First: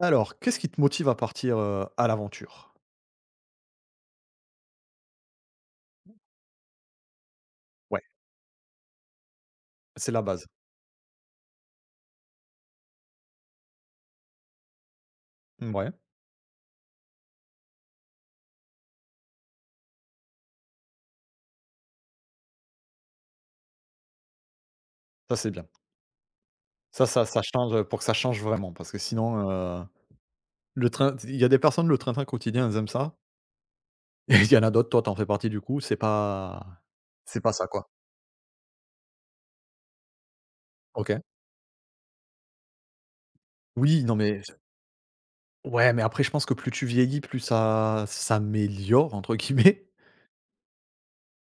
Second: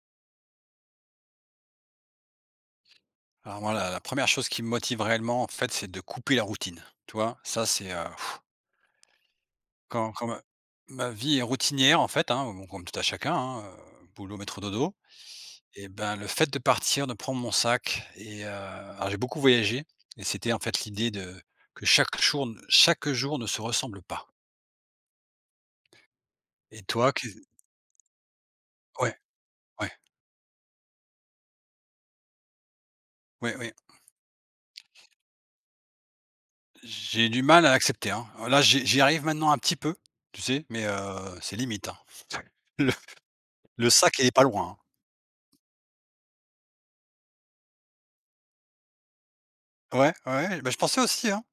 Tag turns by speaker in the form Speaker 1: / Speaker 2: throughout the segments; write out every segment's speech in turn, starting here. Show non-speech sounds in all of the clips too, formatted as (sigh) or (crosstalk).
Speaker 1: Alors, qu'est-ce qui te motive à partir, à l'aventure?
Speaker 2: Alors moi, la première chose qui me motive réellement, en fait, c'est de couper la routine. Tu vois? Ça, c'est,
Speaker 1: Ouais. C'est
Speaker 2: quand
Speaker 1: la
Speaker 2: quand ma
Speaker 1: base.
Speaker 2: ma vie est routinière, en fait, hein, bon, comme tout à chacun, hein, boulot, métro, dodo et
Speaker 1: Ouais,
Speaker 2: ben, le fait de partir, de prendre mon sac et alors j'ai beaucoup voyagé et c'était, en fait, l'idée de que chaque jour n chaque jour ne se ressemble pas.
Speaker 1: ça c'est bien.
Speaker 2: Et
Speaker 1: Ça
Speaker 2: toi,
Speaker 1: ça
Speaker 2: qu'est
Speaker 1: ça change, pour que ça change vraiment parce que
Speaker 2: ouais,
Speaker 1: sinon,
Speaker 2: ouais,
Speaker 1: le train il y a des personnes, le train-train quotidien, elles aiment ça
Speaker 2: ouais, ouais.
Speaker 1: (laughs) et il y en a d'autres, toi t'en fais partie du coup, c'est pas
Speaker 2: J'ai
Speaker 1: c'est
Speaker 2: du
Speaker 1: pas
Speaker 2: mal
Speaker 1: ça
Speaker 2: à
Speaker 1: quoi.
Speaker 2: l'accepter, hein. Là, j'y arrive maintenant un petit peu, tu sais? Mais
Speaker 1: OK.
Speaker 2: c'est limite, hein. (laughs) Le le
Speaker 1: Oui,
Speaker 2: sac,
Speaker 1: non
Speaker 2: il est
Speaker 1: mais
Speaker 2: pas loin, hein.
Speaker 1: ouais, mais après je pense que plus tu vieillis, plus ça «s'améliore» entre guillemets. (laughs)
Speaker 2: Ouais, ouais, bah, je pensais aussi, hein.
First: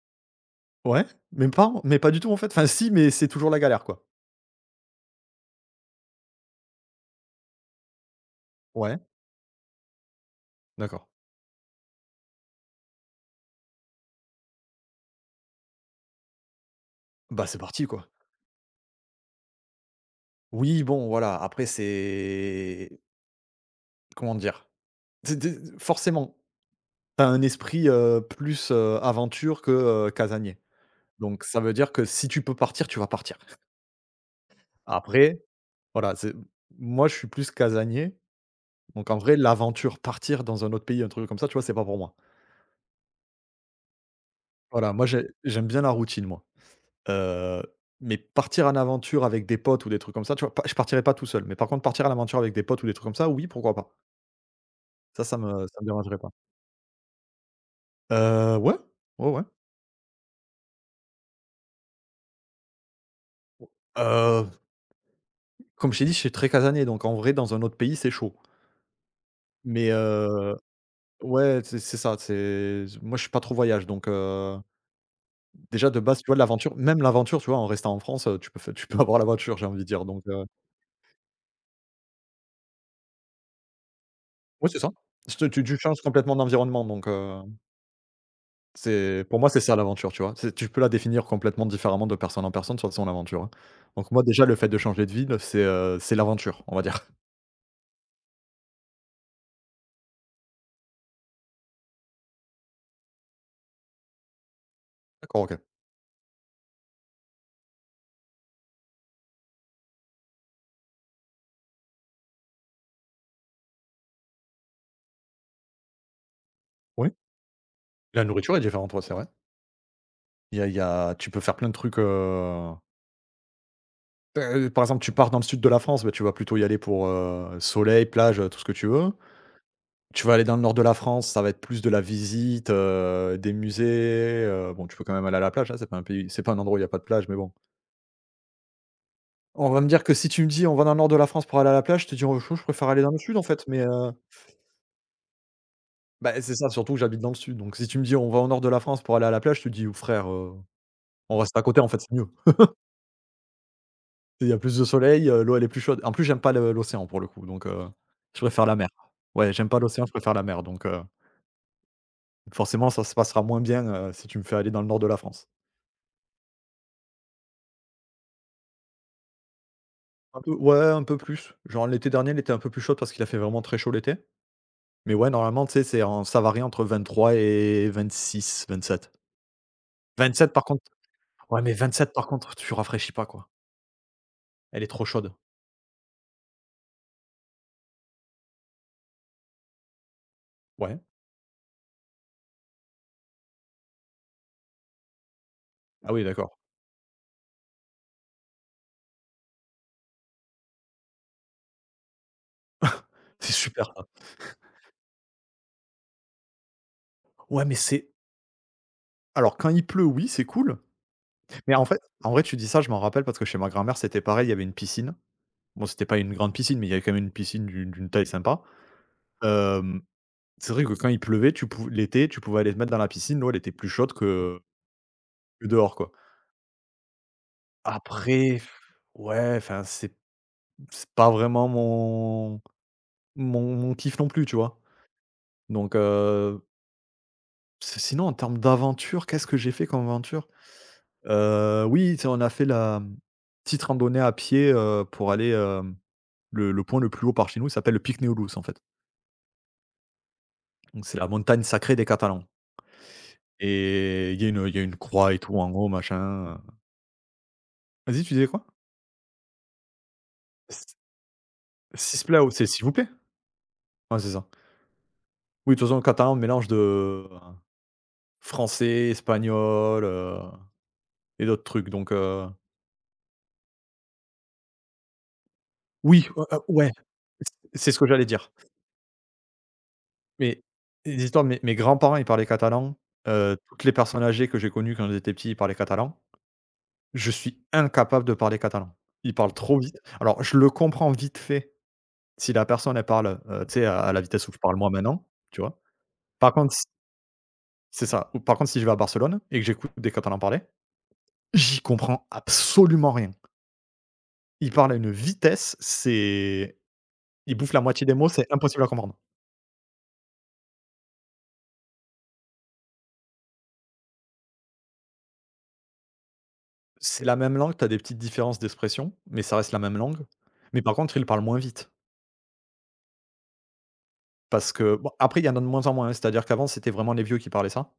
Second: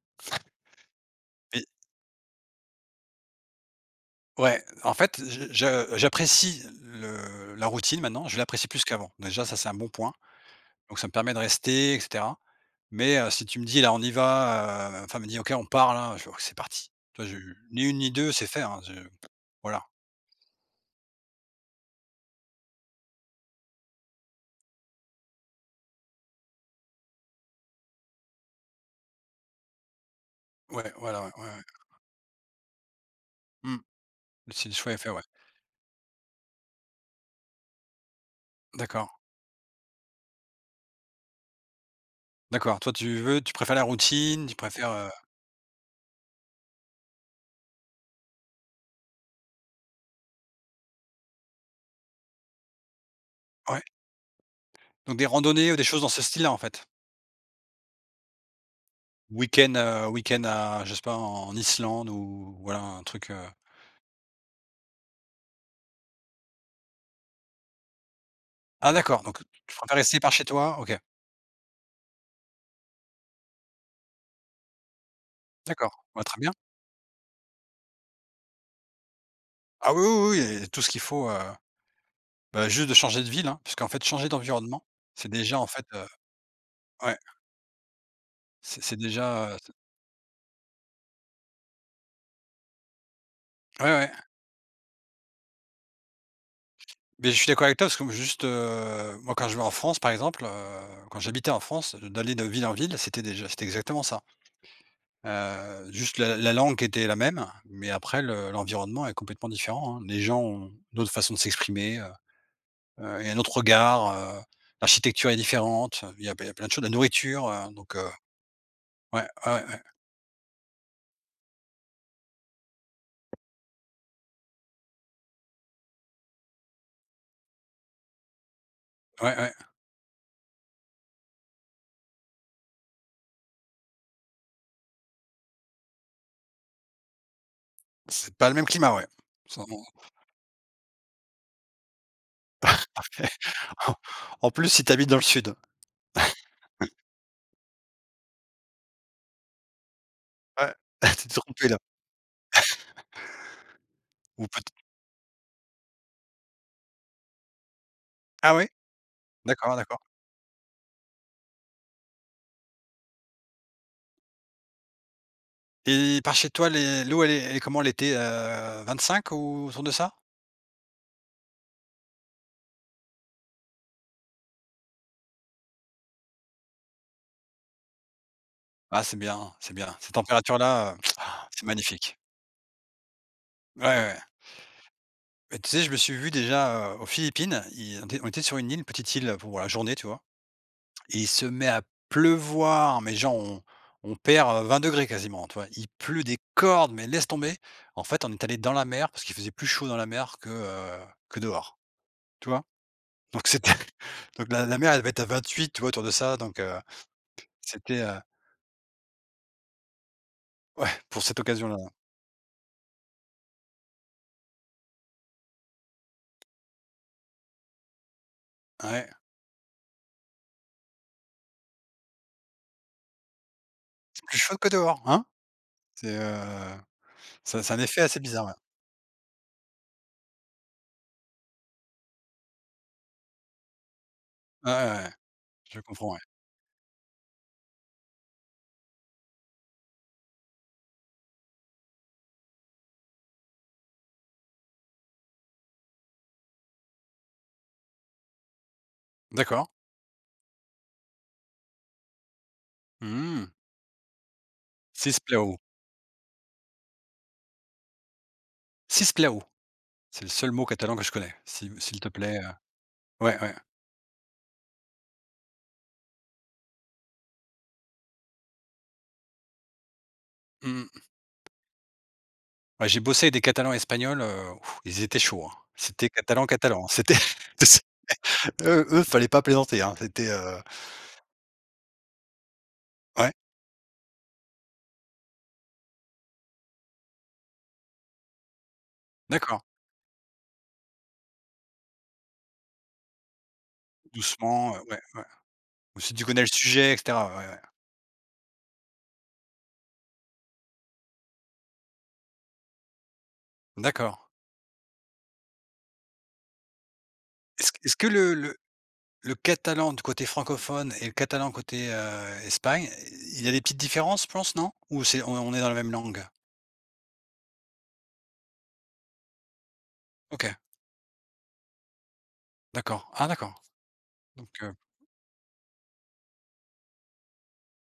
Speaker 1: Ouais, mais
Speaker 2: Et
Speaker 1: pas mais pas du tout en fait. Enfin si, mais c'est toujours la galère quoi.
Speaker 2: ouais, en fait, je j'apprécie le la routine maintenant, je l'apprécie plus
Speaker 1: Ouais,
Speaker 2: qu'avant. Déjà, ça, c'est un bon point, donc ça
Speaker 1: d'accord.
Speaker 2: me permet de rester et cetera. Mais si tu me dis: «Là, on y va», enfin, me dit: «OK, on part là», je c'est parti. Toi, je
Speaker 1: Bah, c'est
Speaker 2: ni
Speaker 1: parti
Speaker 2: une
Speaker 1: quoi.
Speaker 2: ni 2, c'est fait, hein, je voilà.
Speaker 1: Oui bon voilà, après c'est comment dire? Tu forcément, tu as un esprit, plus, aventure que, casanier.
Speaker 2: Ouais, voilà, ouais, ouais,
Speaker 1: Donc ça
Speaker 2: ouais.
Speaker 1: veut dire que si tu peux partir, tu vas partir.
Speaker 2: Mmh. Si le choix est fait, ouais.
Speaker 1: Après, voilà, c'est moi, je suis plus casanier,
Speaker 2: D'accord,
Speaker 1: donc en vrai, l'aventure, partir dans un autre pays, un truc comme ça, tu vois, c'est pas pour moi.
Speaker 2: d'accord. Toi, tu préfères la routine, tu préfères,
Speaker 1: Voilà, moi, j'aime bien la routine, moi. Heu, mais partir en aventure avec des potes ou des trucs comme ça, tu vois, pas je partirais pas tout seul. Mais par contre, partir à l'aventure avec des potes ou des trucs comme ça, oui, pourquoi
Speaker 2: ouais,
Speaker 1: pas.
Speaker 2: donc
Speaker 1: Ça,
Speaker 2: des
Speaker 1: ça me
Speaker 2: randonnées ou
Speaker 1: ça
Speaker 2: des
Speaker 1: me
Speaker 2: choses dans
Speaker 1: dérangerait
Speaker 2: ce
Speaker 1: pas.
Speaker 2: style-là, en fait?
Speaker 1: Ouais, ouais, ouais.
Speaker 2: Week-end à je sais pas, en Islande ou voilà un truc,
Speaker 1: Heu Comme je t'ai dit, je suis très casanier, donc en vrai, dans un autre pays, c'est chaud.
Speaker 2: ah d'accord, donc tu
Speaker 1: Mais
Speaker 2: préfères rester par chez toi? OK,
Speaker 1: ouais, c'est ça, c'est moi, je suis pas trop voyage, donc déjà, de
Speaker 2: d'accord,
Speaker 1: base,
Speaker 2: bah,
Speaker 1: tu vois,
Speaker 2: très bien.
Speaker 1: l'aventure même l'aventure, tu vois, en restant en France, tu peux (laughs) avoir la voiture, j'ai envie de
Speaker 2: Ah oui,
Speaker 1: dire, donc
Speaker 2: oui, oui et tout ce qu'il faut, bah, juste de changer de ville, hein, puisqu'en fait changer
Speaker 1: ouais, c'est
Speaker 2: d'environnement,
Speaker 1: ça.
Speaker 2: c'est
Speaker 1: Je
Speaker 2: déjà
Speaker 1: tu
Speaker 2: en
Speaker 1: tu
Speaker 2: fait,
Speaker 1: changes complètement d'environnement, donc
Speaker 2: ouais, c'est
Speaker 1: c'est pour moi,
Speaker 2: déjà,
Speaker 1: c'est
Speaker 2: c'est
Speaker 1: ça l'aventure, tu vois? C'est Tu peux la définir complètement différemment de personne en personne, de toute façon, l'aventure, hein.
Speaker 2: ouais, ouais,
Speaker 1: Donc moi, déjà, le fait de changer de ville, c'est l'aventure, on va dire. (laughs)
Speaker 2: mais je suis d'accord avec toi parce que juste, moi quand je vais en France par exemple, quand j'habitais en France, d'aller de ville en ville, c'était exactement ça.
Speaker 1: D'accord, OK.
Speaker 2: Juste la langue était la même, mais après le l'environnement est complètement différent, hein. Les gens ont d'autres façons de s'exprimer, et un autre regard, l'architecture est différente, il y a plein de choses, la
Speaker 1: Oui,
Speaker 2: nourriture,
Speaker 1: la nourriture est différente, ouais, c'est vrai.
Speaker 2: ouais, ouais, ouais,
Speaker 1: Il y a tu peux faire plein de trucs, Par exemple, tu pars dans le sud de la France, bah, tu vas plutôt y aller pour, soleil, plage, tout ce que tu veux.
Speaker 2: ouais, ouais.
Speaker 1: Tu vas aller dans le nord de la France, ça va être plus de la visite, des musées, bon, tu peux quand même aller à la plage, hein, c'est pas un pays c'est pas un endroit où il y a pas de plage, mais bon.
Speaker 2: C'est pas le même climat, ouais. Ça
Speaker 1: On va
Speaker 2: on
Speaker 1: me dire que si tu me dis: «On va dans le nord de la France pour aller à la plage», je te dis: «Oh, je préfère aller dans le sud, en fait», mais
Speaker 2: (laughs) En plus, si t'habites dans le sud.
Speaker 1: bah, c'est ça, surtout que j'habite dans le sud, donc si tu me dis: «On va au nord de la France pour aller à la plage», je te dis: oh, «Frère,
Speaker 2: Ouais, (laughs) t'es
Speaker 1: on reste à
Speaker 2: trompé là
Speaker 1: côté, en fait, c'est mieux». Il
Speaker 2: ou
Speaker 1: y a
Speaker 2: peut
Speaker 1: plus de soleil, l'eau elle est plus chaude. En plus, j'aime pas le l'océan pour le coup, donc je
Speaker 2: ah
Speaker 1: préfère
Speaker 2: ouais?
Speaker 1: la mer. Ouais, j'aime
Speaker 2: D'accord,
Speaker 1: pas
Speaker 2: d'accord,
Speaker 1: l'océan, je préfère la mer, donc forcément ça se passera moins bien, si tu me fais aller dans le nord de la France.
Speaker 2: et par chez toi, les l'eau, elle est comment l'été, 25 ou autour de ça?
Speaker 1: Un peu ouais, un peu plus. Genre l'été dernier, il était un peu plus chaud parce qu'il a fait vraiment très chaud l'été. Mais ouais, normalement, tu sais, c'est en ça varie entre 23 et 26,
Speaker 2: Ah,
Speaker 1: 27.
Speaker 2: c'est bien, c'est bien. Ces
Speaker 1: 27
Speaker 2: températures
Speaker 1: par contre,
Speaker 2: là, (tsk)
Speaker 1: ouais,
Speaker 2: c'est
Speaker 1: mais 27
Speaker 2: magnifique.
Speaker 1: par contre, tu rafraîchis pas quoi.
Speaker 2: Ouais, ouais.
Speaker 1: Elle est trop chaude.
Speaker 2: Bah, tu sais, je me suis vu déjà, aux Philippines, il on était sur une île, une petite île pour la journée, tu vois?
Speaker 1: Ouais.
Speaker 2: Et il se met à pleuvoir, mais genre on perd, 20 ° quasiment, tu vois? Il
Speaker 1: Ah oui
Speaker 2: pleut des
Speaker 1: d'accord.
Speaker 2: cordes, mais laisse tomber. En fait, on est allé dans la mer parce qu'il faisait plus chaud dans la mer que dehors, tu vois? Donc
Speaker 1: C'est
Speaker 2: c'était
Speaker 1: super ça.
Speaker 2: (laughs) Donc la mer, elle devait être à 28, tu vois, autour de ça,
Speaker 1: Ouais, mais
Speaker 2: c'était,
Speaker 1: c'est
Speaker 2: heu,
Speaker 1: alors quand il pleut, oui, c'est cool.
Speaker 2: ouais, pour cette
Speaker 1: Mais
Speaker 2: occasion-là,
Speaker 1: en fait, en vrai, tu dis ça, je m'en rappelle parce que chez ma grand-mère, c'était pareil, il y avait une piscine. Bon, c'était pas une grande piscine, mais il y avait quand même une piscine d'une taille sympa.
Speaker 2: ouais.
Speaker 1: Hem, c'est vrai que quand il pleuvait, tu pou l'été, tu pouvais aller te mettre dans la piscine, l'eau, elle était plus chaude
Speaker 2: Plus chaud
Speaker 1: que
Speaker 2: que dehors, hein?
Speaker 1: que dehors, quoi.
Speaker 2: C'est, heu, ça un effet assez bizarre, ouais.
Speaker 1: Après, ouais, enfin, c'est pas vraiment mon kiff non plus, tu
Speaker 2: Ouais,
Speaker 1: vois?
Speaker 2: ouais, ouais, je
Speaker 1: Donc
Speaker 2: comprends, ouais.
Speaker 1: si sinon, en termes d'aventure, qu'est-ce que j'ai fait comme aventure? Oui, tu sais, on a fait la, petite randonnée à pied, pour aller, le point le plus haut par chez nous, il s'appelle le Pic Néolus, en fait.
Speaker 2: D'accord.
Speaker 1: Donc c'est la montagne sacrée des Catalans
Speaker 2: Mmh.
Speaker 1: et il y a une croix et
Speaker 2: Cisplau,
Speaker 1: tout en haut, machin, Vas-y, tu disais quoi?
Speaker 2: cisplau, c'est le seul mot catalan
Speaker 1: S
Speaker 2: que je connais. Si s'il te plaît,
Speaker 1: Sisplau, c'est s'il vous plaît?
Speaker 2: ouais, ouais.
Speaker 1: Ouais, c'est ça. Oui, de toute façon, le catalan, mélange de euh, français, espagnol,
Speaker 2: Mmh mh.
Speaker 1: et d'autres trucs donc
Speaker 2: Ouais, j'ai bossé avec des catalans espagnols, ouf, ils étaient chauds, hein. C'était
Speaker 1: oui,
Speaker 2: catalan, catalan.
Speaker 1: ouais,
Speaker 2: C'était
Speaker 1: c'est ce
Speaker 2: (laughs)
Speaker 1: que j'allais dire.
Speaker 2: eux, fallait pas plaisanter, hein.
Speaker 1: Mais les histoires, mes grands-parents, ils parlaient catalan,
Speaker 2: Ouais,
Speaker 1: toutes les personnes âgées que j'ai connues quand j'étais petit, ils parlaient catalan. Je suis incapable de parler catalan. Il parle
Speaker 2: d'accord.
Speaker 1: trop vite. Alors, je le comprends vite fait si la personne elle parle, tu sais, à la vitesse où je parle
Speaker 2: Doucement,
Speaker 1: moi
Speaker 2: ouais, ouais.
Speaker 1: maintenant, tu vois?
Speaker 2: Ou si tu connais le
Speaker 1: Par contre s
Speaker 2: sujet et cetera, ouais, ouais.
Speaker 1: C'est ça. Ou par contre, si je vais à Barcelone et que j'écoute des Catalans parler, j'y comprends absolument rien.
Speaker 2: D'accord.
Speaker 1: Ils parlent à une vitesse, c'est ils
Speaker 2: Est-ce
Speaker 1: bouffent
Speaker 2: que
Speaker 1: la
Speaker 2: est-ce
Speaker 1: moitié
Speaker 2: que
Speaker 1: des mots,
Speaker 2: le
Speaker 1: c'est
Speaker 2: le
Speaker 1: impossible à comprendre.
Speaker 2: le catalan du côté francophone et le catalan côté, Espagne, il y a des petites différences, je pense non? Ou c'est, on est dans la même langue?
Speaker 1: C'est la même langue, tu as des petites différences d'expression, mais ça reste la même langue.
Speaker 2: OK,
Speaker 1: Mais par contre, ils parlent moins vite
Speaker 2: d'accord. Ah d'accord, donc,
Speaker 1: parce que bon, après il y en a de moins en moins, hein, c'est-à-dire qu'avant, c'était vraiment les vieux qui parlaient ça.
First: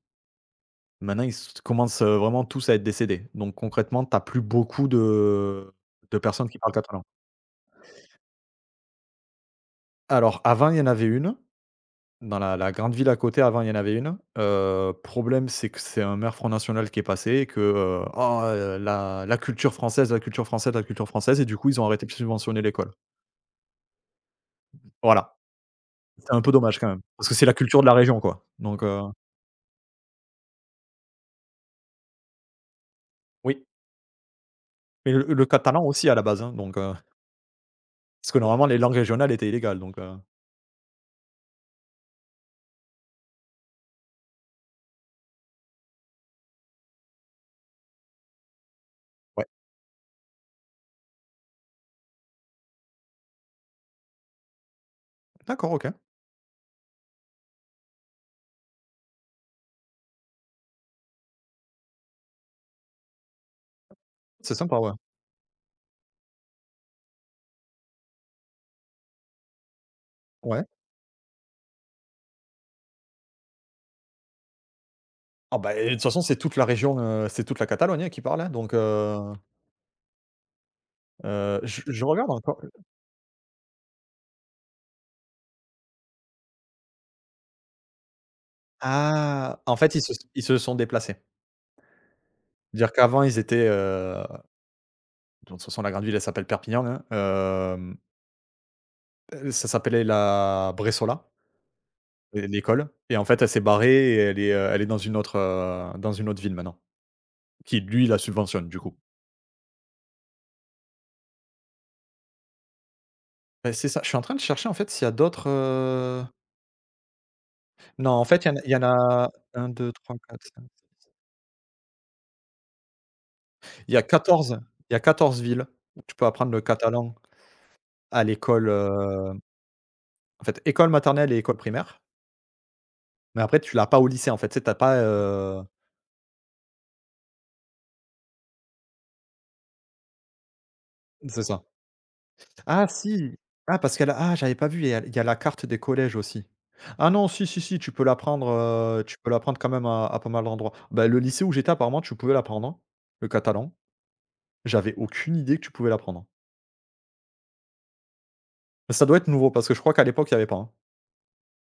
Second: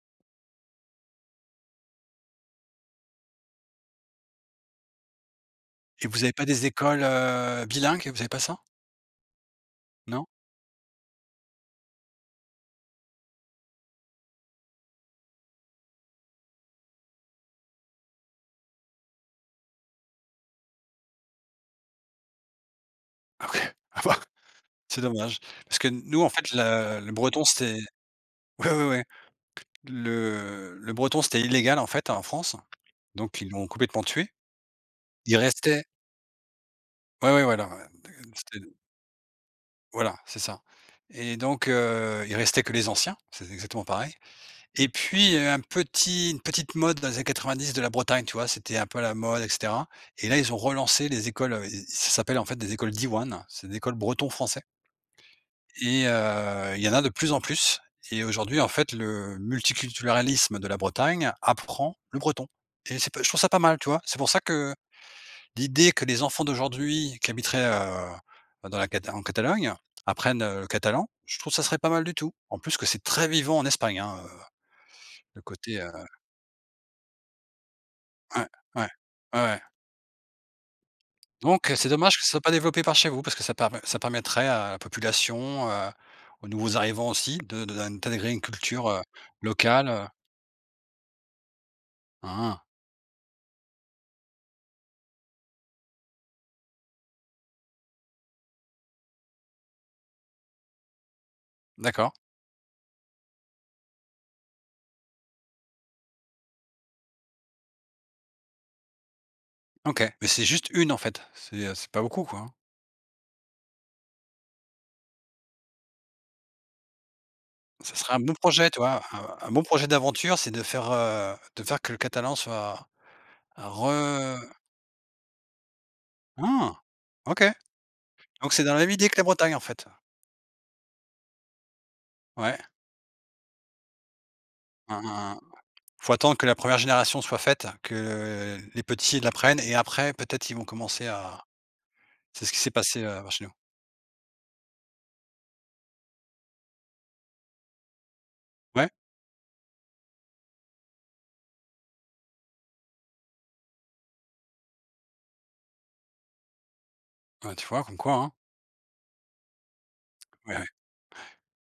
Speaker 1: Maintenant, ils s commencent, vraiment tous à être décédés. Donc concrètement, t'as plus beaucoup de
Speaker 2: et vous avez pas
Speaker 1: personnes qui
Speaker 2: des
Speaker 1: parlent catalan.
Speaker 2: écoles, bilingues? Vous avez pas ça? Non?
Speaker 1: Alors avant, il y en avait une, dans la grande ville à côté, avant, il y en avait une. Problème, c'est que c'est un maire Front National qui est passé et que, «Oh, la culture française, la culture française, la culture française» et du coup, ils ont arrêté de subventionner l'école.
Speaker 2: Ah ouais. (laughs) Ah bah, c'est
Speaker 1: Voilà,
Speaker 2: dommage. Parce que nous, en
Speaker 1: c'est un peu
Speaker 2: fait,
Speaker 1: dommage quand
Speaker 2: la
Speaker 1: même,
Speaker 2: le
Speaker 1: parce que
Speaker 2: breton,
Speaker 1: c'est la
Speaker 2: c'était
Speaker 1: culture de la région, quoi.
Speaker 2: (laughs) ouais,
Speaker 1: Donc
Speaker 2: ouais, ouais. Le breton, c'était illégal, en fait, en France, donc ils
Speaker 1: oui,
Speaker 2: l'ont complètement tué.
Speaker 1: mais le
Speaker 2: Il
Speaker 1: le catalan
Speaker 2: restait
Speaker 1: aussi à la base, hein, donc
Speaker 2: ouais, ouais, voilà, ouais,
Speaker 1: parce que
Speaker 2: c'était
Speaker 1: normalement les langues régionales étaient illégales, donc
Speaker 2: voilà, c'est ça. Et donc, il restait que les anciens, c'est exactement pareil. Et puis, un petit une petite mode dans les années dix de la Bretagne, tu vois? C'était un peu à la mode
Speaker 1: ouais.
Speaker 2: et cetera. Et là, ils ont relancé les écoles, ça s'appelle, en fait, des écoles diwan, c'est des écoles breton français.
Speaker 1: D'accord, OK.
Speaker 2: Et il y en a de plus en plus. Et aujourd'hui, en fait, le multiculturalisme de la Bretagne apprend le breton, et c'est pas je trouve ça pas mal, tu vois? C'est pour ça
Speaker 1: C'est
Speaker 2: que
Speaker 1: sympa, ouais.
Speaker 2: l'idée que les enfants d'aujourd'hui qui habiteraient, dans la Cata en Catalogne apprennent,
Speaker 1: Ouais.
Speaker 2: le catalan, je trouve ça serait pas mal du tout. En plus que c'est très vivant en Espagne, hein, le
Speaker 1: Ah bah,
Speaker 2: côté,
Speaker 1: et de
Speaker 2: heu
Speaker 1: toute façon, c'est toute la région, c'est toute la Catalogne, hein, qui parle,
Speaker 2: ouais,
Speaker 1: hein, donc
Speaker 2: ouais, ouais, ouais. Donc
Speaker 1: je
Speaker 2: c'est
Speaker 1: je
Speaker 2: dommage que
Speaker 1: regarde
Speaker 2: ça soit pas
Speaker 1: encore
Speaker 2: développé par chez vous parce que ça permettrait à la population, aux nouveaux arrivants aussi de d'intégrer une culture,
Speaker 1: ah! En fait, ils
Speaker 2: locale.
Speaker 1: se ils se sont déplacés.
Speaker 2: Ah,
Speaker 1: Dire qu'avant, ils étaient, de toute façon, la grande ville, elle s'appelle Perpignan, hein, ça s'appelait la Bressola,
Speaker 2: d'accord.
Speaker 1: l'école et en fait, elle s'est barrée et elle est dans une autre ville maintenant, qui lui la subventionne, du coup.
Speaker 2: OK. Mais c'est juste une, en fait, c'est pas beaucoup quoi, hein?
Speaker 1: Bah, c'est ça, je suis en train de chercher, en fait, s'il y a d'autres,
Speaker 2: Ça
Speaker 1: non,
Speaker 2: serait un
Speaker 1: en
Speaker 2: bon
Speaker 1: fait, il y en a il
Speaker 2: projet,
Speaker 1: y
Speaker 2: tu
Speaker 1: en
Speaker 2: vois?
Speaker 1: a
Speaker 2: Un bon
Speaker 1: 1
Speaker 2: projet
Speaker 1: 2 3
Speaker 2: d'aventure,
Speaker 1: 4.
Speaker 2: c'est de faire, que le catalan soit
Speaker 1: Il y a
Speaker 2: re
Speaker 1: 14, il y a 14 villes où tu peux apprendre le
Speaker 2: ah!
Speaker 1: catalan
Speaker 2: OK,
Speaker 1: à
Speaker 2: donc c'est
Speaker 1: l'école,
Speaker 2: dans la même idée que la Bretagne en fait?
Speaker 1: en fait, école maternelle et école primaire,
Speaker 2: Ouais,
Speaker 1: mais après tu l'as pas au lycée, en fait, tu sais, tu as pas,
Speaker 2: un faut attendre que la première génération soit faite, que les petits l'apprennent et après peut-être ils vont commencer
Speaker 1: c'est
Speaker 2: à
Speaker 1: ça.
Speaker 2: c'est ce qui s'est
Speaker 1: Ah
Speaker 2: passé,
Speaker 1: si!
Speaker 2: chez nous.
Speaker 1: Ah parce qu'elle a ah J'avais pas vu, il y a la carte des collèges aussi. Ah non, si, si, si,
Speaker 2: Ouais,
Speaker 1: tu peux l'apprendre quand même à pas mal d'endroits. Bah, le lycée où j'étais apparemment tu pouvais l'apprendre, hein, le catalan. J'avais aucune idée que tu pouvais l'apprendre.
Speaker 2: bah, tu vois comme quoi, hein?
Speaker 1: Ça doit être nouveau parce que je crois qu'à l'époque il y avait pas,
Speaker 2: Ouais, ouais.
Speaker 1: hein.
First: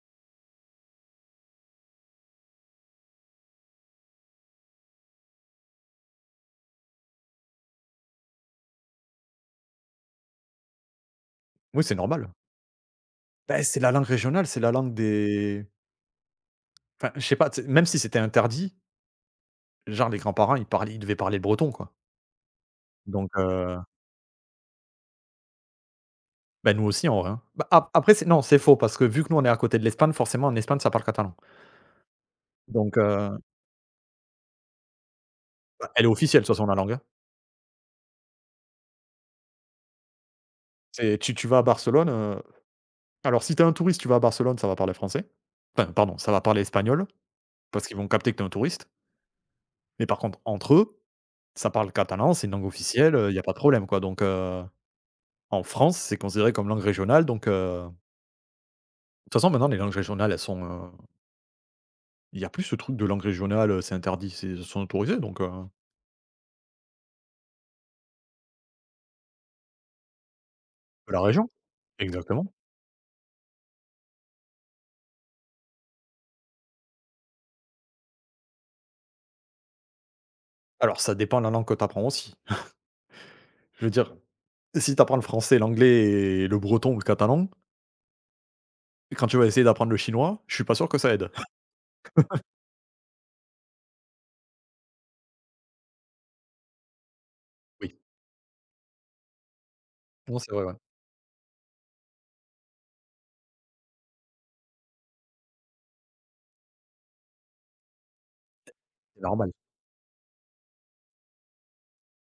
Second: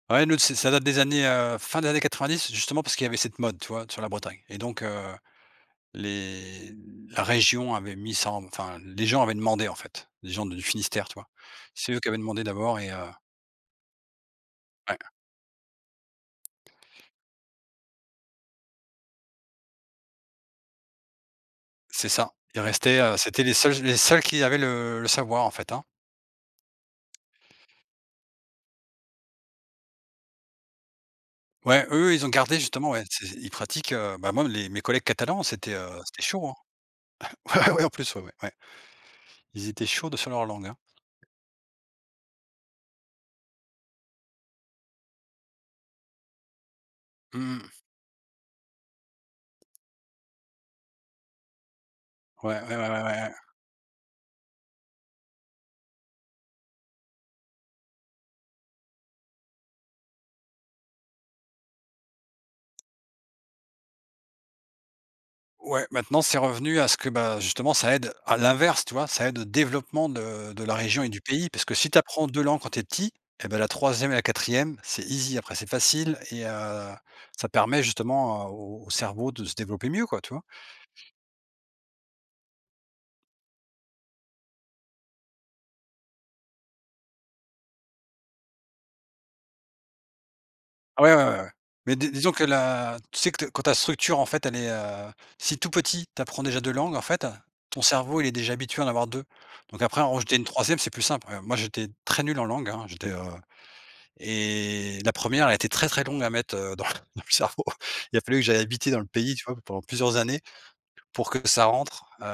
Speaker 2: Ouais, nous, c'est ça date des années, fin des années 90, justement parce qu'il y avait cette mode, tu vois, sur la Bretagne. Et donc, Les la région avait mis ça en les gens avaient demandé, en fait, les gens du Finistère, tu vois?
Speaker 1: Oui,
Speaker 2: C'est
Speaker 1: c'est
Speaker 2: eux qui avaient
Speaker 1: normal.
Speaker 2: demandé d'abord. Et
Speaker 1: Bah c'est la langue régionale, c'est la langue
Speaker 2: ouais,
Speaker 1: des enfin, je sais pas, tu sais, même si c'était interdit, genre les grands-parents, ils devaient parler le breton, quoi.
Speaker 2: c'est ça.
Speaker 1: Donc
Speaker 2: C'était les seuls les seuls qui avaient le savoir, en fait, hein.
Speaker 1: bah, nous aussi en vrai, hein. Bah, ap après c'est non, c'est faux parce que vu que nous on est à côté de l'Espagne, forcément en Espagne ça parle catalan.
Speaker 2: Ouais, eux, ils ont gardé justement,
Speaker 1: Donc
Speaker 2: ouais, c'est ils pratiquent, bah, moi, les mes collègues catalans,
Speaker 1: bah, elle est
Speaker 2: c'était
Speaker 1: officielle de
Speaker 2: chaud,
Speaker 1: toute
Speaker 2: hein.
Speaker 1: façon la langue, hein.
Speaker 2: (laughs) Ouais, ouais, en plus, ouais, ouais, ouais. Ils étaient chauds de sur leur langue, hein.
Speaker 1: C'est tu tu vas à Barcelone, alors si t'es un touriste, tu vas à Barcelone, ça va parler français. Enfin pardon, ça va parler espagnol
Speaker 2: Mmh.
Speaker 1: parce qu'ils vont capter que t'es un touriste. Mais par contre entre eux, ça parle catalan, c'est une
Speaker 2: Ouais,
Speaker 1: langue
Speaker 2: ouais, ouais, ouais, ouais,
Speaker 1: officielle,
Speaker 2: ouais.
Speaker 1: il y a pas de problème, quoi. Donc en France, c'est considéré comme langue régionale donc de toute façon maintenant les langues régionales elles sont, Il y a plus ce truc de langue régionale, c'est interdit, c'est ils sont autorisés donc
Speaker 2: Ouais, maintenant c'est revenu à ce que, bah, justement ça aide à l'inverse, tu vois? Ça aide au développement de la région et
Speaker 1: La
Speaker 2: du pays
Speaker 1: région?
Speaker 2: parce que si tu apprends deux
Speaker 1: Exactement.
Speaker 2: langues quand tu es petit et ben la troisième et la quatrième c'est easy, après c'est facile et ça permet justement, au cerveau de se développer mieux quoi, tu vois?
Speaker 1: Alors ça dépend de la langue que tu apprends aussi. Je veux dire, si tu apprends le français, l'anglais et le breton ou le catalan, quand tu vas essayer d'apprendre le chinois, je suis pas sûr que
Speaker 2: Ah
Speaker 1: ça
Speaker 2: ouais, ouais,
Speaker 1: aide.
Speaker 2: ouais, ouais. Mais disons que la tu sais que quand ta structure en fait elle est, si tout petit tu apprends déjà 2 langues en fait, ton
Speaker 1: Oui.
Speaker 2: cerveau il est déjà habitué à en avoir deux. Donc après en rajouter
Speaker 1: Non,
Speaker 2: une
Speaker 1: c'est vrai, ouais.
Speaker 2: troisième c'est plus simple. Moi, j'étais très nul en langue, hein, et la première, elle a été très, très longue à mettre, dans (laughs) le dans le cerveau. Il a fallu que j'aille habiter dans le
Speaker 1: C'est
Speaker 2: pays, tu
Speaker 1: normal.
Speaker 2: vois, pendant plusieurs années pour que ça rentre. heu,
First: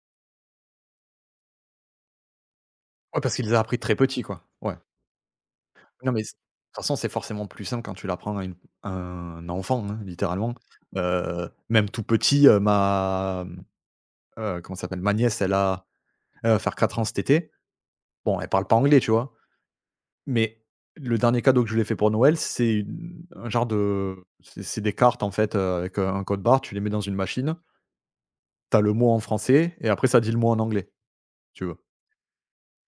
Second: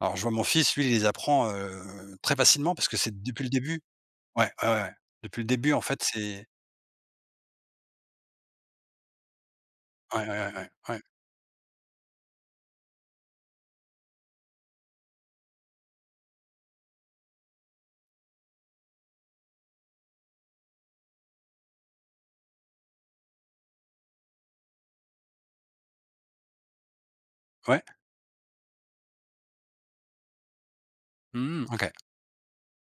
Speaker 2: alors je vois mon fils, lui, il les apprend, très facilement parce que
Speaker 1: Ouais,
Speaker 2: c'est
Speaker 1: parce
Speaker 2: depuis
Speaker 1: qu'il
Speaker 2: le
Speaker 1: les a appris
Speaker 2: début.
Speaker 1: très petits, quoi.
Speaker 2: Ouais, ouais,
Speaker 1: Ouais.
Speaker 2: ouais, ouais. Depuis le début, en fait,
Speaker 1: Non, mais c
Speaker 2: c'est
Speaker 1: de toute façon, c'est forcément plus simple quand tu l'apprends à une à un enfant, hein,
Speaker 2: ouais, ouais,
Speaker 1: littéralement.
Speaker 2: ouais, ouais, ouais,
Speaker 1: Même tout petit, comment ça s'appelle? Ma nièce, elle va faire 4 ans cet été. Bon, elle parle pas anglais, tu vois? Mais le dernier cadeau que je lui ai fait pour Noël, c'est une un genre de c'est des cartes en fait, avec, un code barre, tu les mets dans une machine,
Speaker 2: ouais,
Speaker 1: tu as le mot en français et après ça dit le mot en anglais, si tu
Speaker 2: mmh,
Speaker 1: veux.
Speaker 2: OK.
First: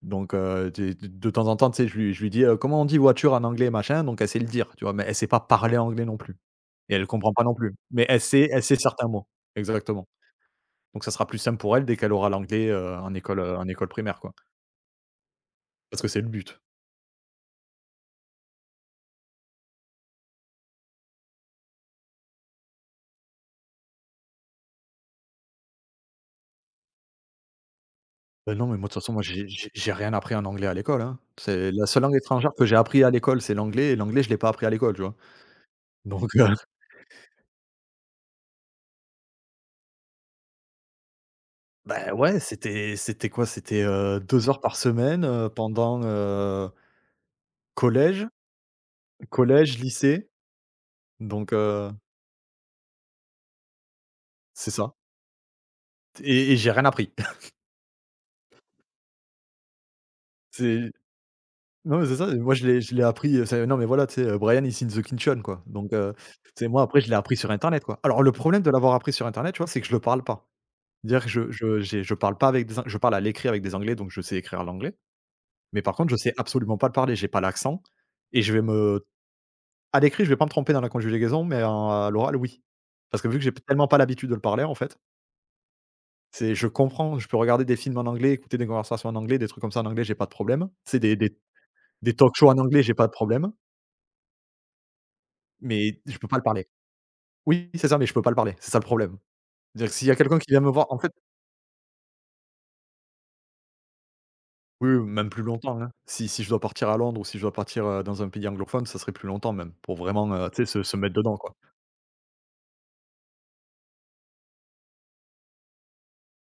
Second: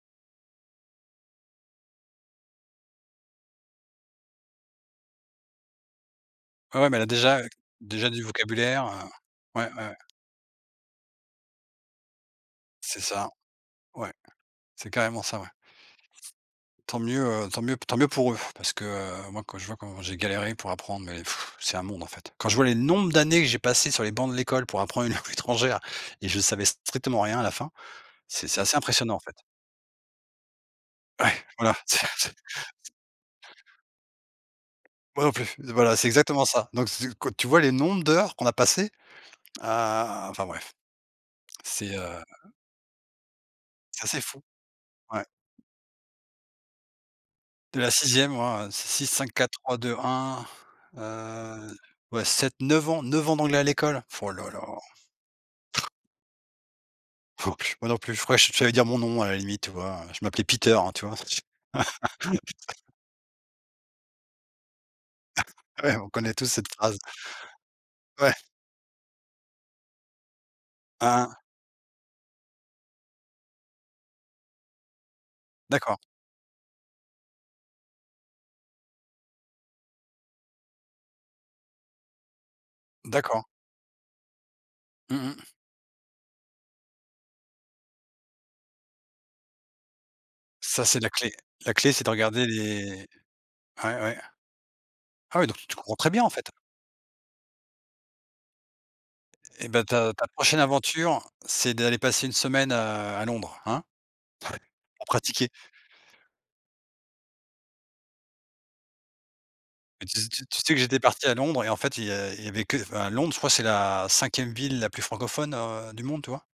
Speaker 1: Donc, tu de temps en temps, tu sais, je lui dis, «Comment on dit voiture en anglais?» machin, donc elle sait le dire, tu vois? Mais elle sait pas parler anglais non plus
Speaker 2: Ouais, ouais,
Speaker 1: et
Speaker 2: mais elle a
Speaker 1: elle comprend
Speaker 2: déjà
Speaker 1: pas non plus. Mais
Speaker 2: déjà du
Speaker 1: elle sait
Speaker 2: vocabulaire,
Speaker 1: certains mots.
Speaker 2: ouais, ouais, ouais.
Speaker 1: Exactement. Donc ça sera plus simple pour elle dès qu'elle aura l'anglais,
Speaker 2: C'est ça,
Speaker 1: en école
Speaker 2: ouais,
Speaker 1: primaire, quoi.
Speaker 2: c'est carrément ça, ouais.
Speaker 1: Parce que c'est le but.
Speaker 2: Tant mieux, tant mieux pour eux, parce que, moi quand je vois comment j'ai galéré pour apprendre, mais pff, c'est un monde en fait. Quand je vois les nombres d'années que j'ai passées sur les bancs de l'école pour apprendre une (laughs) langue étrangère et je savais strictement rien à la fin, c'est
Speaker 1: Bah,
Speaker 2: c'est
Speaker 1: non,
Speaker 2: assez
Speaker 1: mais moi, de toute façon,
Speaker 2: impressionnant en
Speaker 1: moi,
Speaker 2: fait.
Speaker 1: j'ai rien appris en anglais à l'école, hein.
Speaker 2: Ouais,
Speaker 1: C'est
Speaker 2: voilà,
Speaker 1: la
Speaker 2: (laughs)
Speaker 1: seule langue
Speaker 2: c'est
Speaker 1: étrangère que j'ai appris à l'école, c'est l'anglais, et l'anglais, je l'ai pas appris à l'école, tu vois?
Speaker 2: moi non plus, voilà, c'est
Speaker 1: Donc
Speaker 2: exactement ça.
Speaker 1: (laughs)
Speaker 2: Donc c'est quand tu vois les nombres d'heures qu'on a passées à enfin bref, c'est,
Speaker 1: bah,
Speaker 2: heu,
Speaker 1: ouais, c'était quoi? C'était,
Speaker 2: c'est assez fou,
Speaker 1: 2 heures par semaine,
Speaker 2: ouais. De la
Speaker 1: collège,
Speaker 2: sixième, e moi, c'est
Speaker 1: collège, lycée,
Speaker 2: 6-5-4-3-2-1,
Speaker 1: donc
Speaker 2: heu, ouais, 7-9 ans, 9 ans d'anglais à l'école. Oh là là.
Speaker 1: c'est ça, et j'ai rien appris. (laughs)
Speaker 2: Non plus, moi non plus, je crois que je savais dire mon nom à la limite, tu vois? Je m'appelais Peter,
Speaker 1: C'est
Speaker 2: hein, tu vois?
Speaker 1: non, mais
Speaker 2: (laughs)
Speaker 1: c'est ça. Moi, je l'ai appris, c'est non, mais voilà, tu sais, Brian is in the kitchen, quoi, donc
Speaker 2: Ouais, on connaît tous
Speaker 1: tu
Speaker 2: cette
Speaker 1: moi,
Speaker 2: phrase.
Speaker 1: après, je l'ai appris sur internet, quoi. Alors le
Speaker 2: Ouais,
Speaker 1: problème de l'avoir appris sur internet, tu vois, c'est que je le parle pas. Dire que
Speaker 2: hein,
Speaker 1: je parle pas avec des An je parle à l'écrit avec des Anglais, donc je sais écrire l'anglais, mais par
Speaker 2: d'accord,
Speaker 1: contre, je sais absolument pas le parler, j'ai pas l'accent, et je vais me à l'écrit, je vais pas me tromper dans la conjugaison, mais en à l'oral, oui. Parce que vu que
Speaker 2: d'accord.
Speaker 1: j'ai p tellement pas l'habitude de le parler, en fait,
Speaker 2: Mmh mh.
Speaker 1: c'est je comprends, je peux regarder des films en anglais, écouter des conversations en anglais, des trucs comme ça en anglais, j'ai pas de problème.
Speaker 2: Ça,
Speaker 1: C'est
Speaker 2: c'est la clé. La clé, c'est de
Speaker 1: des talk
Speaker 2: regarder
Speaker 1: shows en anglais, j'ai pas
Speaker 2: les
Speaker 1: de problème,
Speaker 2: ouais, ouais. Ah oui, donc tu comprends
Speaker 1: mais
Speaker 2: très
Speaker 1: je
Speaker 2: bien,
Speaker 1: peux
Speaker 2: en
Speaker 1: pas le
Speaker 2: fait.
Speaker 1: parler. Oui, c'est ça, mais je peux pas le parler, c'est ça le problème.
Speaker 2: Et ben
Speaker 1: C'est-à-dire que s'il y
Speaker 2: ta
Speaker 1: a
Speaker 2: ta
Speaker 1: quelqu'un qui vient
Speaker 2: prochaine
Speaker 1: me voir en fait.
Speaker 2: aventure, c'est d'aller passer une semaine à Londres, hein?
Speaker 1: Oui, oui,
Speaker 2: Pour
Speaker 1: même plus
Speaker 2: pratiquer.
Speaker 1: longtemps, hein. Si je dois partir à Londres ou si je dois partir, dans un pays anglophone, ça serait plus longtemps même, pour
Speaker 2: Mais tu sais
Speaker 1: vraiment,
Speaker 2: tu tu
Speaker 1: tu sais,
Speaker 2: sais que
Speaker 1: se
Speaker 2: j'étais
Speaker 1: mettre
Speaker 2: parti à
Speaker 1: dedans, quoi.
Speaker 2: Londres. Et en fait, il y avait que enfin, Londres, je crois, c'est la cinquième ville la plus francophone, du monde, tu vois?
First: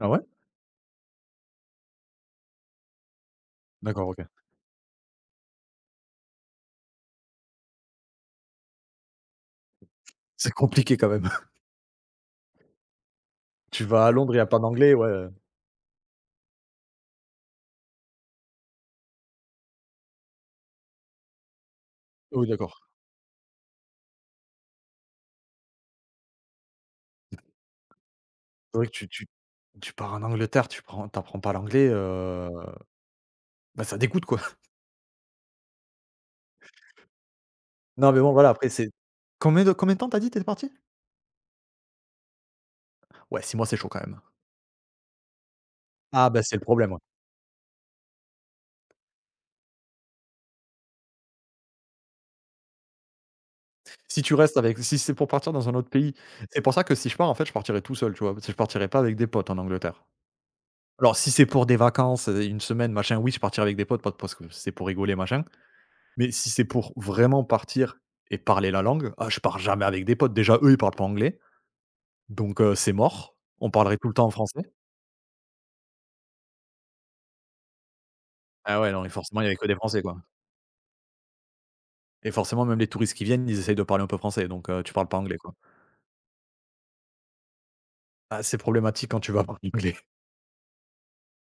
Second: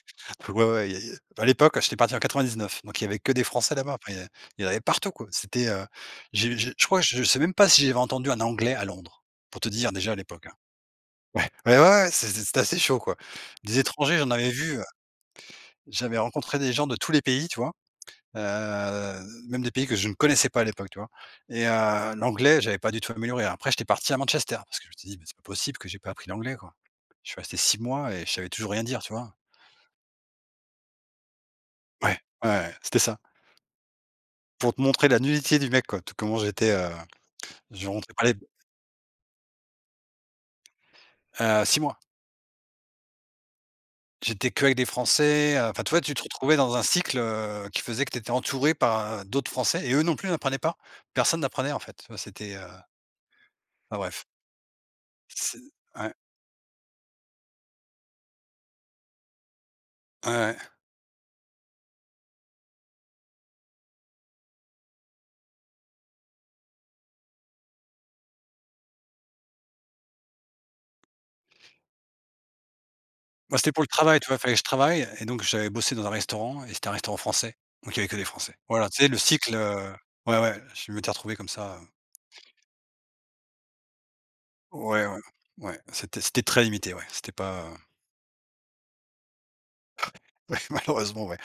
Speaker 1: Ah ouais?
Speaker 2: Ouais, ouais, ouais, il y a à l'époque, j'étais parti en 99, donc il y avait que des Français là-bas.
Speaker 1: D'accord,
Speaker 2: Enfin,
Speaker 1: OK.
Speaker 2: il y en avait partout, quoi. C'était, j'ai je crois, que je sais même pas si j'avais entendu un anglais à Londres, pour te dire déjà à l'époque,
Speaker 1: C'est
Speaker 2: hein.
Speaker 1: compliqué quand même.
Speaker 2: Ouais,
Speaker 1: (laughs)
Speaker 2: ouais, ouais, ouais, c'était assez chaud, quoi. Des
Speaker 1: Tu vas à
Speaker 2: étrangers, j'en
Speaker 1: Londres, il y a
Speaker 2: avais
Speaker 1: pas
Speaker 2: vu,
Speaker 1: d'anglais, ouais, heu.
Speaker 2: j'avais rencontré des gens de tous les pays, tu vois? Heu, même des pays que je ne connaissais pas à l'époque, tu vois? Et
Speaker 1: Oui,
Speaker 2: l'anglais, j'avais
Speaker 1: d'accord.
Speaker 2: pas du tout amélioré. Après, j'étais parti à Manchester, parce que je me suis dit: «Mais c'est pas possible que j'ai pas appris l'anglais, quoi». Je suis resté 6 mois et je savais toujours
Speaker 1: C'est
Speaker 2: rien
Speaker 1: vrai que
Speaker 2: dire, tu vois?
Speaker 1: tu pars en Angleterre, tu apprends pas l'anglais,
Speaker 2: Ouais, ouais, ouais, c'était ça.
Speaker 1: bah, ça dégoûte, quoi. (laughs)
Speaker 2: Pour te montrer la nullité du mec quoi, tout comment j'étais, je
Speaker 1: Non,
Speaker 2: rentrais
Speaker 1: mais
Speaker 2: pas
Speaker 1: bon,
Speaker 2: les
Speaker 1: voilà, après c'est combien de temps t'as dit t'es parti?
Speaker 2: 6 mois.
Speaker 1: Ouais, 6 mois, c'est chaud quand même.
Speaker 2: J'étais qu'avec des Français, enfin tu vois, tu te
Speaker 1: Ah, bah,
Speaker 2: retrouvais
Speaker 1: c'est le
Speaker 2: dans un
Speaker 1: problème, ouais.
Speaker 2: cycle, qui faisait que tu étais entouré par, d'autres Français et eux non plus n'apprenaient pas. Personne n'apprenait en fait, tu vois? Enfin
Speaker 1: Si
Speaker 2: bref.
Speaker 1: tu restes avec, si c'est pour partir
Speaker 2: C'est
Speaker 1: dans un autre
Speaker 2: ouais,
Speaker 1: pays, c'est pour ça que si je pars, en fait, je partirai tout seul, tu vois? Parce que je partirai pas avec des potes en Angleterre.
Speaker 2: ouais, ouais.
Speaker 1: Alors si c'est pour des vacances, 1 semaine machin, oui, je partirai avec des potes, pas de, parce que c'est pour rigoler machin, mais si c'est pour vraiment partir et parler la langue, ah je pars jamais avec des potes. Déjà eux, ils parlent pas anglais, donc c'est mort.
Speaker 2: Moi
Speaker 1: On
Speaker 2: c'était pour le
Speaker 1: parlerait tout le
Speaker 2: travail,
Speaker 1: temps
Speaker 2: tu
Speaker 1: en
Speaker 2: vois? Il fallait que
Speaker 1: français.
Speaker 2: je travaille et donc j'avais bossé dans un restaurant et c'était un restaurant français, donc il y avait que des Français.
Speaker 1: Ah
Speaker 2: Voilà,
Speaker 1: ouais,
Speaker 2: tu
Speaker 1: non, et
Speaker 2: sais le
Speaker 1: forcément, il y
Speaker 2: cycle,
Speaker 1: avait que des français, quoi,
Speaker 2: ouais, ouais, je m'étais retrouvé comme ça,
Speaker 1: et forcément, même les touristes qui viennent, ils essayent de parler un peu français, donc tu parles
Speaker 2: ouais,
Speaker 1: pas
Speaker 2: ouais,
Speaker 1: anglais, quoi.
Speaker 2: ouais, c'était très limité, ouais, c'était pas, (laughs)
Speaker 1: Ah, c'est problématique quand tu vas (laughs) parler anglais.
Speaker 2: ouais malheureusement ouais.